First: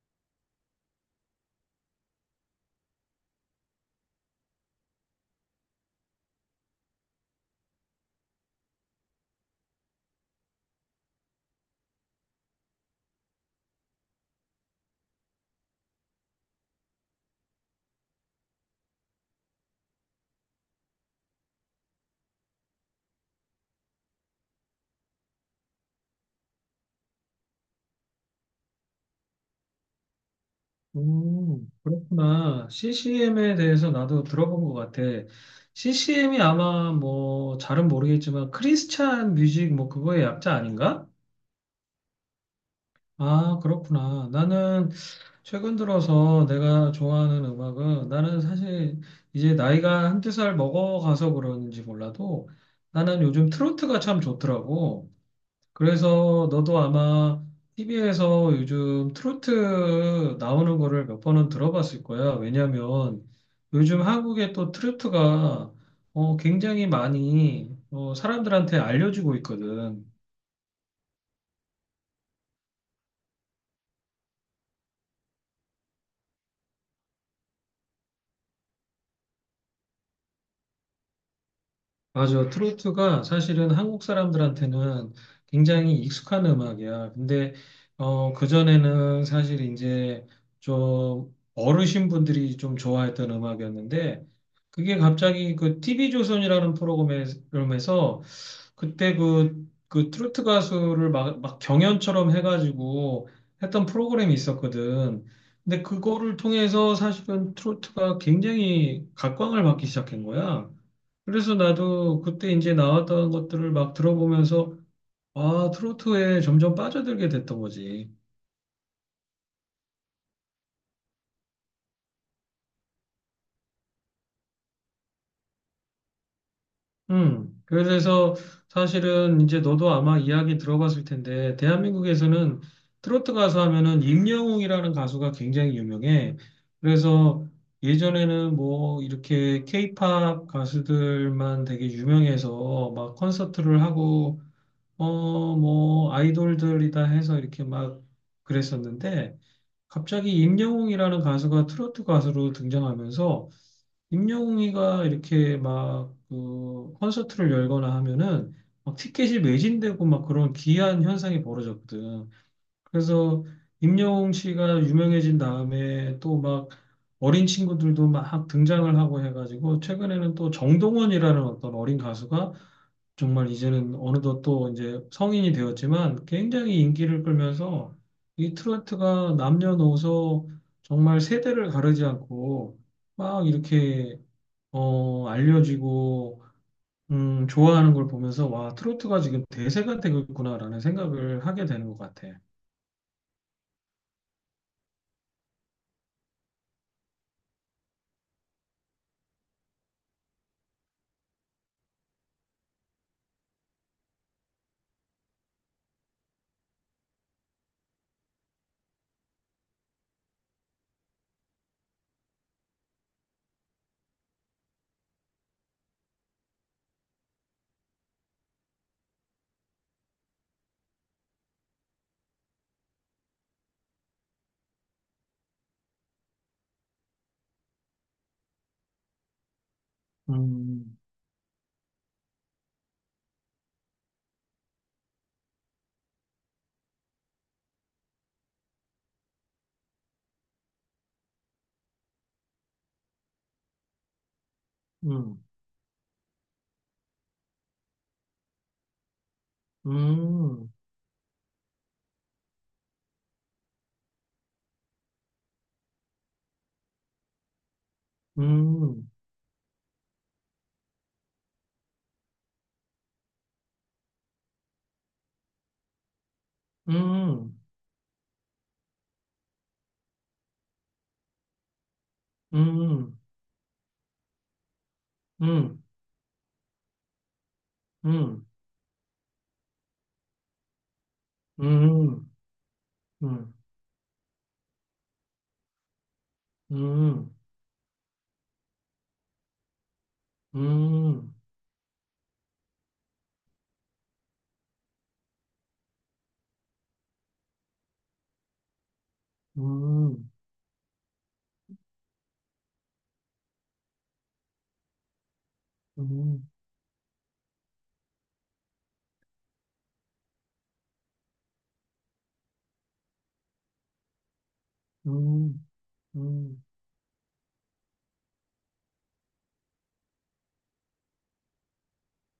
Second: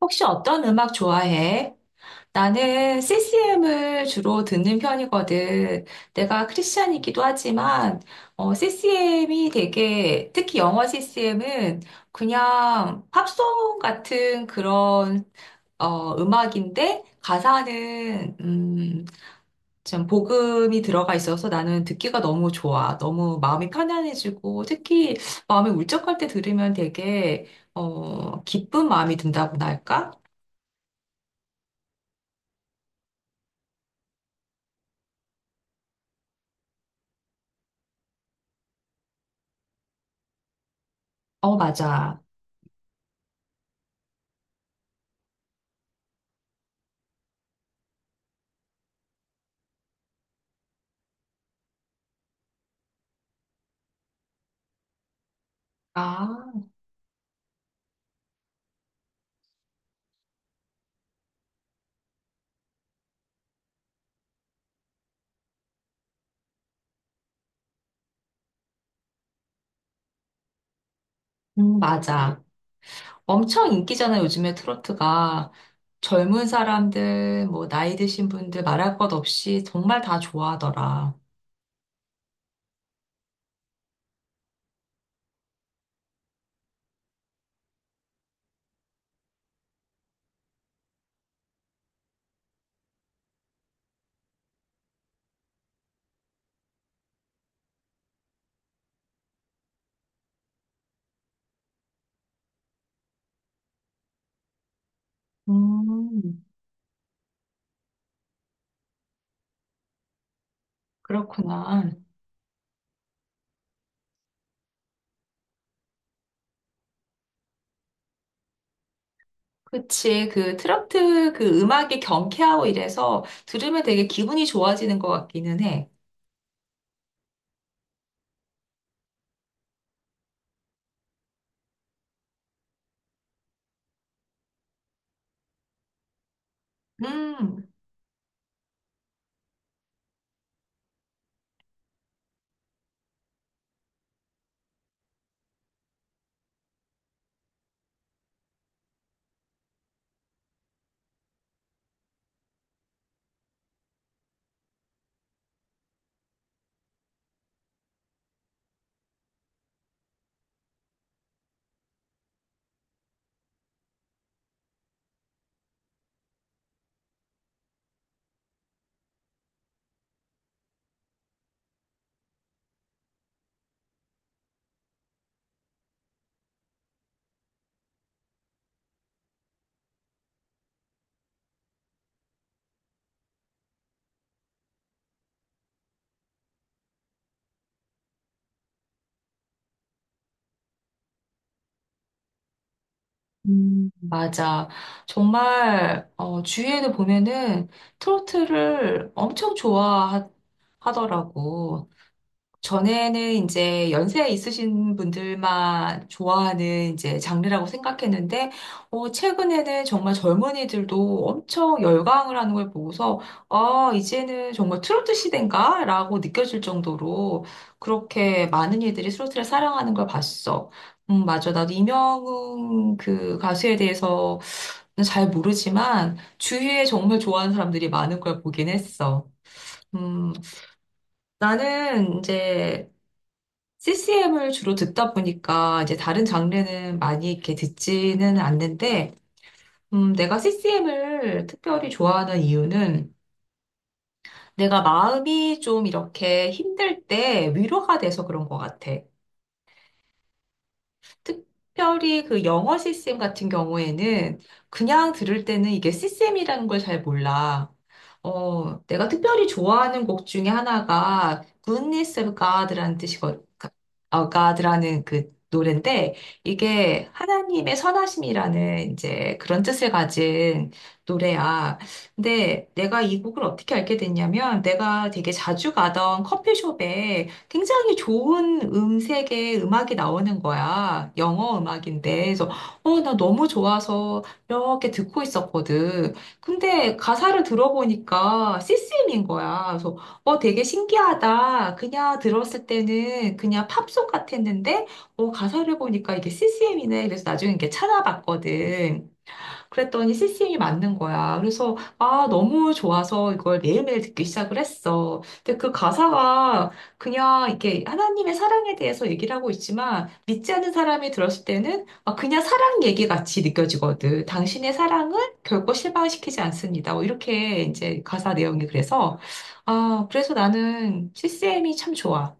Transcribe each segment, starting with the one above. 혹시 어떤 음악 좋아해? 나는 CCM을 주로 듣는 편이거든. 내가 크리스찬이기도 하지만, CCM이 되게, 특히 영어 CCM은 그냥 팝송 같은 그런, 음악인데, 가사는, 좀 복음이 들어가 있어서 나는 듣기가 너무 좋아. 너무 마음이 편안해지고, 특히 마음이 울적할 때 들으면 되게, 기쁜 마음이 든다고나 할까? 그렇구나. CCM에 대해서 나도 들어본 것 같아. CCM이 아마 뭐 잘은 모르겠지만 크리스찬 뮤직 뭐 그거의 약자 아닌가? 어, 맞아. 아, 그렇구나. 나는 최근 들어서 내가 좋아하는 음악은 나는 사실 이제 나이가 한두 살 먹어가서 그런지 몰라도 나는 요즘 트로트가 참 좋더라고. 아, 그래서 너도 아마 TV에서 요즘 트로트 나오는 거를 몇 번은 들어봤을 거야. 왜냐면 요즘 한국의 또 트로트가 굉장히 많이 사람들한테 알려지고 있거든. 맞아. 엄청 인기잖아, 요즘에 트로트가. 젊은 사람들, 뭐, 나이 드신 분들 말할 것 없이 정말 다 좋아하더라. 맞아. 트로트가 사실은 한국 사람들한테는 굉장히 익숙한 음악이야. 근데, 그전에는 사실 이제 좀 어르신분들이 좀 좋아했던 음악이었는데, 그게 갑자기 그 TV조선이라는 프로그램에서 그때 그 트로트 가수를 막 경연처럼 해가지고 했던 프로그램이 있었거든. 근데 그거를 음, 통해서 사실은 트로트가 굉장히 각광을 받기 시작한 거야. 그래서 그렇구나. 나도 그때 이제 나왔던 것들을 막 들어보면서 아, 트로트에 점점 빠져들게 됐던 거지. 그치. 그 트로트 그 음악이 경쾌하고 이래서 들으면 되게 기분이 좋아지는 것 같기는 해. 그래서 사실은 이제 너도 아마 이야기 들어봤을 텐데, 대한민국에서는 트로트 가수 하면은 임영웅이라는 가수가 굉장히 유명해. 그래서 음. 예전에는 뭐 이렇게 케이팝 가수들만 되게 유명해서 막 콘서트를 하고, 뭐 아이돌들이다 해서 이렇게 막 그랬었는데, 갑자기 임영웅이라는 가수가 트로트 가수로 등장하면서 임영웅이가 이렇게 막그 콘서트를 열거나 하면은 막 티켓이 매진되고 막 그런 기이한 현상이 벌어졌거든. 그래서 임영웅 씨가 유명해진 다음에 또 막 어린 친구들도 막 등장을 하고 해가지고 최근에는 또 정동원이라는 어떤 어린 가수가 정말 이제는 어느덧 또 이제 성인이 되었지만 굉장히 인기를 끌면서 이 트로트가 남녀노소 정말 세대를 가르지 않고 막 이렇게 알려지고, 좋아하는 걸 보면서, 와, 트로트가 지금 대세가 되겠구나라는 생각을 하게 되는 것 같아. 맞아. 정말, 주위에도 보면은 트로트를 엄청 좋아하더라고. 전에는 이제 연세 있으신 분들만 좋아하는 이제 장르라고 생각했는데, 최근에는 정말 젊은이들도 엄청 열광을 하는 걸 보고서, 아, 이제는 정말 트로트 시대인가? 라고 느껴질 정도로 그렇게 많은 이들이 트로트를 사랑하는 걸 봤어. 맞아. 나도 이명웅 그 가수에 대해서 잘 모르지만, 주위에 정말 좋아하는 사람들이 많은 걸 보긴 했어. 음, 음, 나는 이제 CCM을 주로 듣다 보니까 이제 다른 장르는 많이 이렇게 듣지는 않는데, 내가 CCM을 특별히 좋아하는 이유는 내가 음, 마음이 좀 이렇게 힘들 때 위로가 돼서 그런 것 같아. 음, 특별히 그 영어 시스템 같은 경우에는 그냥 들을 때는 이게 시스템이라는 걸 잘 몰라. 내가 음, 특별히 좋아하는 곡 중에 하나가 Goodness of God라는 뜻이거, God라는 그 노래인데 이게 음, 하나님의 선하심이라는 이제 그런 뜻을 가진 노래야. 음, 근데 내가 음, 이 곡을 어떻게 알게 됐냐면 내가 되게 자주 음, 가던 커피숍에 굉장히 음, 좋은 음색의 음악이 나오는 거야. 영어 음악인데. 음, 그래서, 나 너무 음, 좋아서 이렇게 듣고 있었거든. 근데 음, 가사를 들어보니까 CCM 인 거야. 그래서, 되게 음, 신기하다. 그냥 들었을 때는 그냥 팝송 같았는데, 가사를 보니까 이게 CCM이네. 그래서 나중에 이렇게 찾아봤거든. 그랬더니 c 음, c m 이 맞는 거야. 그래서, 아, 너무 좋아서 이걸 매일매일 듣기 시작을 했어. 근데 그 음, 가사가 그냥 이렇게 하나님의 사랑에 대해서 얘기를 하고 있지만, 믿지 않는 사람이 들었을 때는 아, 그냥 사랑 얘기 같이 느껴지거든. 당신의 사랑은 음. 결코 실망시키지 음. 않습니다. 뭐 이렇게 이제 가사 내용이 그래서, 아, 그래서 나는 CCM이 참 좋아.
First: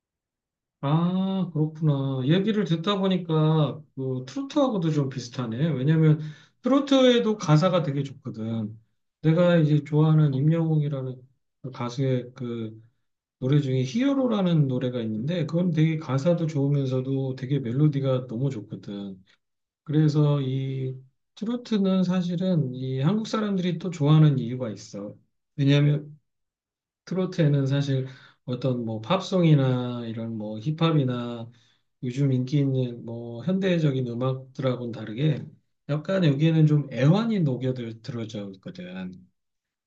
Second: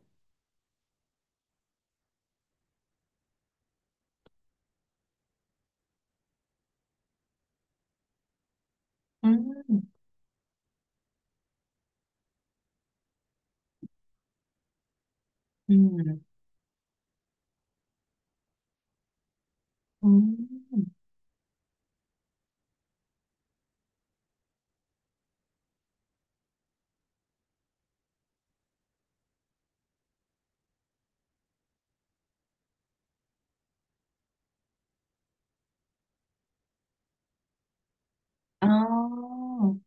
아, 그렇구나. 얘기를 듣다 보니까 그 트로트하고도 좀 비슷하네. 왜냐면 트로트에도 가사가 되게 좋거든. 내가 음, 이제 좋아하는 임영웅이라는 그 가수의 그 노래 중에 히어로라는 노래가 있는데 그건 되게 음, 가사도 좋으면서도 되게 멜로디가 너무 좋거든. 음. 그래서 이 트로트는 사실은 이 한국 사람들이 또 좋아하는 이유가 있어. 왜냐면 트로트에는 사실 어떤 뭐 팝송이나 이런 뭐 힙합이나 요즘 인기 있는 뭐 현대적인 음악들하고는 다르게 약간 여기에는 좀 애환이 녹여들 들어져 아, 있거든.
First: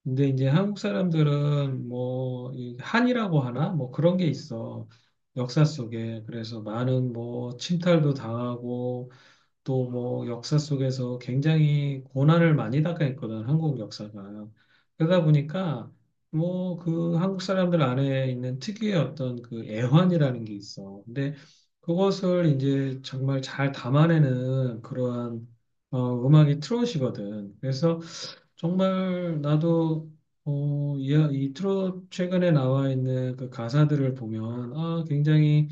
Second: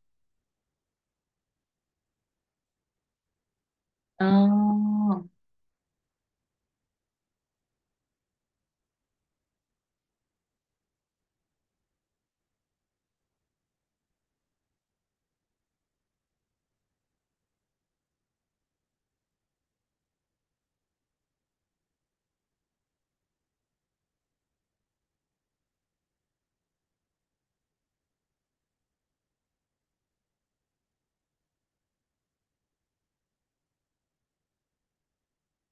근데 이제 한국 사람들은 뭐이 한이라고 하나 뭐 그런 게 있어. 아. 역사 속에 그래서 많은 뭐 침탈도 당하고 또 뭐 역사 속에서 굉장히 고난을 많이 당했거든, 한국 역사가. 그러다 보니까 뭐 그 한국 사람들 안에 있는 특유의 어떤 그 애환이라는 게 있어. 근데 그것을 이제 정말 잘 담아내는 그러한 음악이 트롯이거든. 그래서 정말 나도 이 트롯 최근에 나와 있는 그 가사들을 보면 아, 굉장히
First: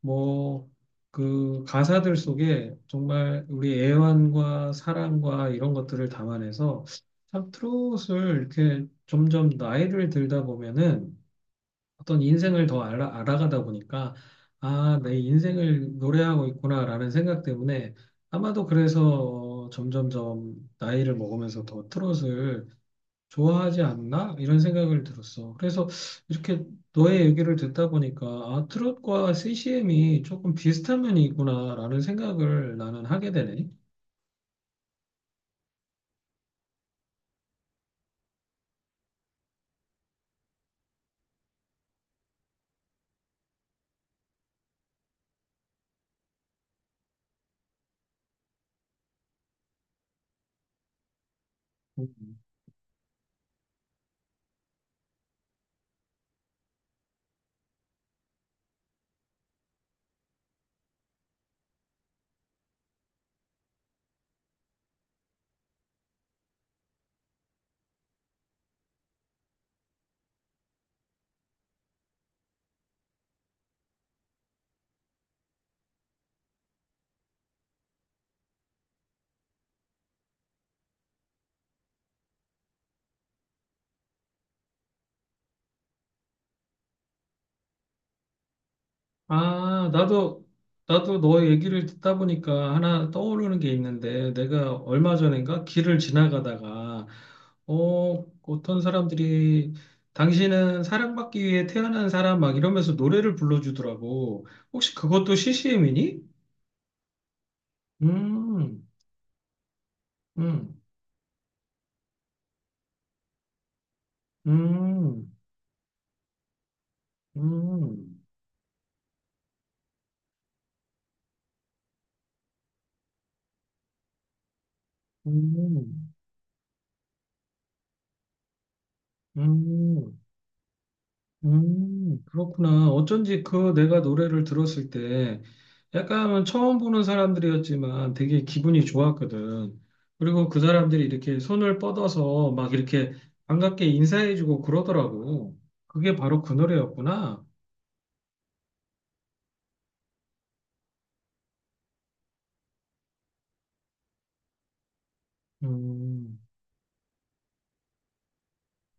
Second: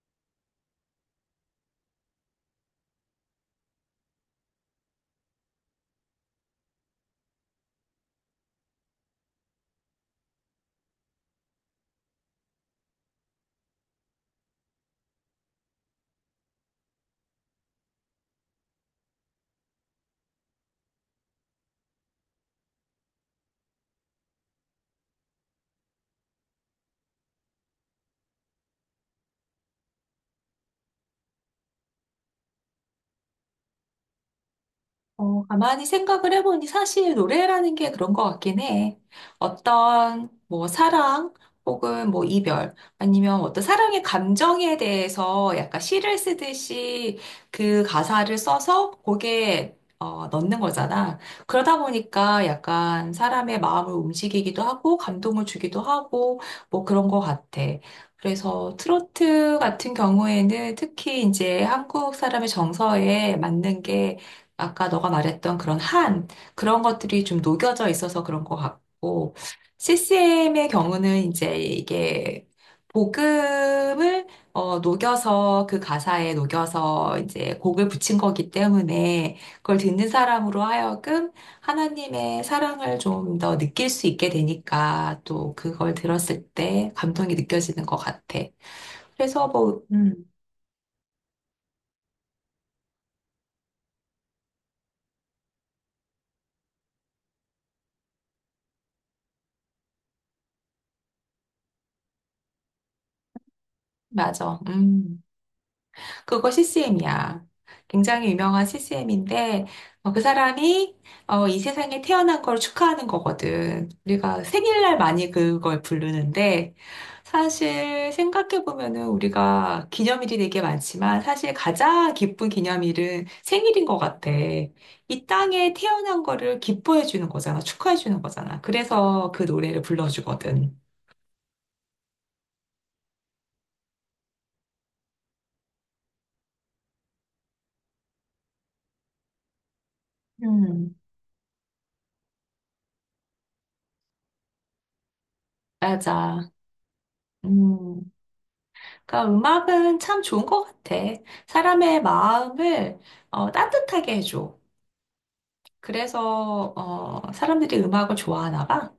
뭐, 그 가사들 속에 정말 우리 애환과 사랑과 이런 것들을 담아내서 참 트롯을 이렇게 점점 나이를 들다 보면은 어떤 인생을 더 알아가다 보니까 아, 내 인생을 노래하고 있구나라는 생각 때문에 아마도 그래서 점점점 나이를 먹으면서 더 트롯을 좋아하지 않나? 이런 생각을 들었어. 그래서 이렇게 너의 얘기를 듣다 보니까 아, 트롯과 CCM이 조금 비슷한 면이 있구나라는 생각을 나는 하게 되네. 가만히 생각을 해보니 사실 노래라는 게 그런 것 같긴 해. 어떤 뭐 사랑 혹은 뭐 이별 아니면 어떤 사랑의 감정에 대해서 약간 시를 쓰듯이 그 가사를 써서 곡에 넣는 거잖아. 그러다 음. 보니까 약간 사람의 마음을 움직이기도 하고 감동을 주기도 하고 뭐 그런 것 같아. 그래서 트로트 같은 경우에는 특히 이제 한국 사람의 정서에 맞는 게 아까 너가 말했던 그런 한, 그런 것들이 좀 녹여져 있어서 그런 것 같고, CCM의 경우는 이제 이게 복음을 녹여서 그 가사에 녹여서 이제 곡을 붙인 거기 때문에 그걸 듣는 사람으로 하여금 하나님의 사랑을 좀 더 느낄 수 있게 되니까 또 그걸 들었을 때 감동이 느껴지는 것 같아. 그래서 뭐, 아, 나도 너 얘기를 듣다 보니까 하나 떠오르는 게 있는데, 내가 얼마 전인가 길을 지나가다가, 어떤 사람들이, 당신은 사랑받기 위해 태어난 사람 막 이러면서 노래를 불러주더라고. 맞아. 혹시 음. 그것도 CCM이니? 그거 CCM이야. 굉장히 유명한 음. CCM인데, 그 음, 사람이 이 세상에 태어난 걸 축하하는 거거든. 우리가 생일날 음, 많이 그걸 부르는데, 사실 음, 생각해보면은 우리가 기념일이 되게 많지만, 사실 가장 기쁜 기념일은 생일인 것 같아. 이 땅에 음, 태어난 거를 기뻐해주는 거잖아. 축하해주는 거잖아. 그래서 그 노래를 음, 불러주거든. 그렇구나. 어쩐지 그 내가 노래를 들었을 때 약간 은 처음 보는 사람들이었지만 되게 기분이 좋았거든. 그리고 그 음, 사람들이 이렇게 손을 뻗어서 막 이렇게 반갑게 인사해주고 그러더라고. 그게 바로 맞아. 그 노래였구나. 음. 그러니까 음악은 참 좋은 것 같아. 사람의 마음을 따뜻하게 해줘. 음, 그래서 사람들이 음악을 좋아하나 봐.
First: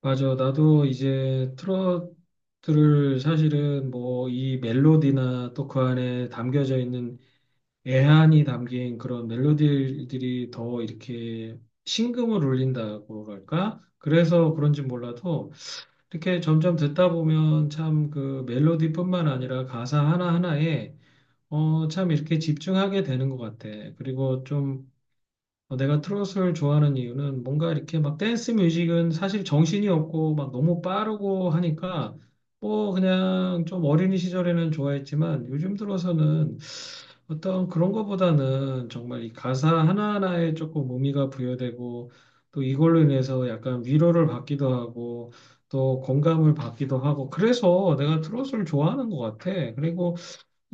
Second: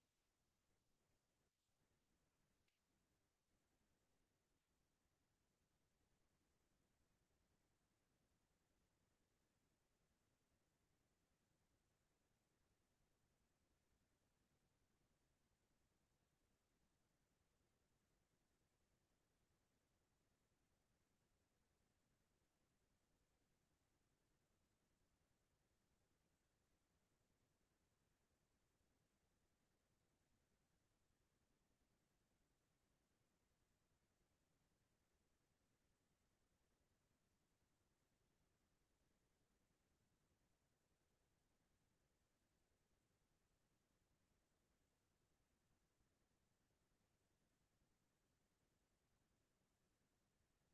맞아. 나도 이제 트로트를 사실은 뭐 이 멜로디나 또 그 안에 담겨져 있는 애환이 담긴 그런 멜로디들이 더 이렇게 심금을 울린다고 할까? 그래서 그런지 몰라도 이렇게 점점 듣다 보면 참 그 멜로디뿐만 아니라 가사 하나하나에 참 이렇게 집중하게 되는 것 같아. 그리고 좀 내가 트로트를 좋아하는 이유는 뭔가 이렇게 막 댄스 뮤직은 사실 정신이 없고 막 너무 빠르고 하니까 뭐 그냥 좀 어린이 시절에는 좋아했지만 요즘 들어서는 어떤 그런 거보다는 정말 이 가사 하나하나에 조금 의미가 부여되고 또 이걸로 인해서 약간 위로를 받기도 하고 또 공감을 받기도 하고 그래서 내가 트로트를 좋아하는 것 같아. 그리고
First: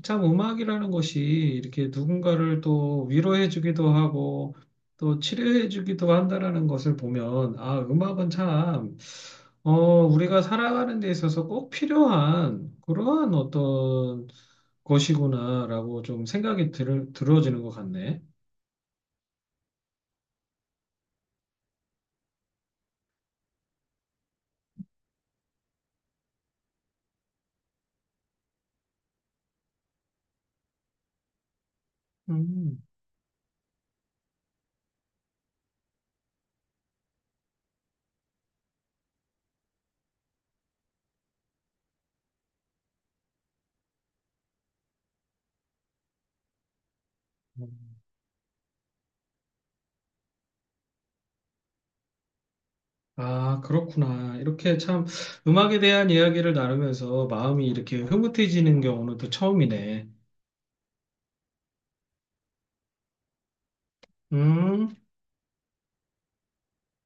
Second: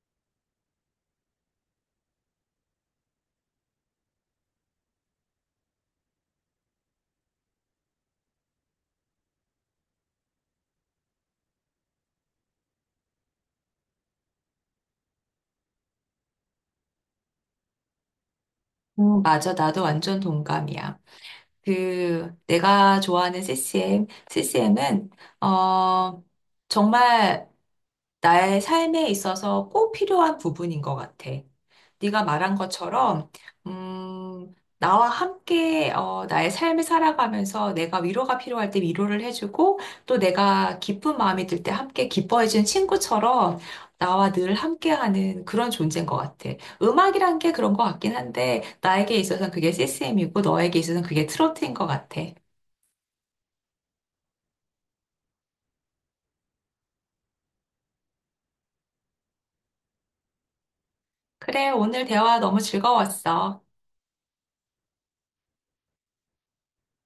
참 음악이라는 것이 이렇게 누군가를 또 위로해주기도 하고 또 치료해주기도 한다라는 것을 보면 아, 음악은 참 어, 우리가 살아가는 데 있어서 꼭 필요한 그러한 어떤 것이구나라고 좀 생각이 들어지는 것 같네. 맞아, 나도 완전 동감이야. 그 내가 좋아하는 CCM, CCM은 어, 정말 나의 삶에 있어서 꼭 필요한 부분인 것 같아. 네가 말한 음. 것처럼, 음, 나와 함께 나의 삶을 살아가면서 내가 위로가 필요할 때 위로를 해주고 또 내가 기쁜 마음이 들 때 함께 기뻐해준 친구처럼 나와 늘 함께하는 그런 존재인 것 같아. 음악이란 게 그런 것 같긴 한데 나에게 있어서는 그게 CCM이고 너에게 있어서는 그게 트로트인 것 같아. 아, 그렇구나. 이렇게 참 음악에 대한 이야기를 나누면서 마음이 이렇게 흐뭇해지는 경우는 또 처음이네. 그래, 오늘 대화 너무 즐거웠어. 음.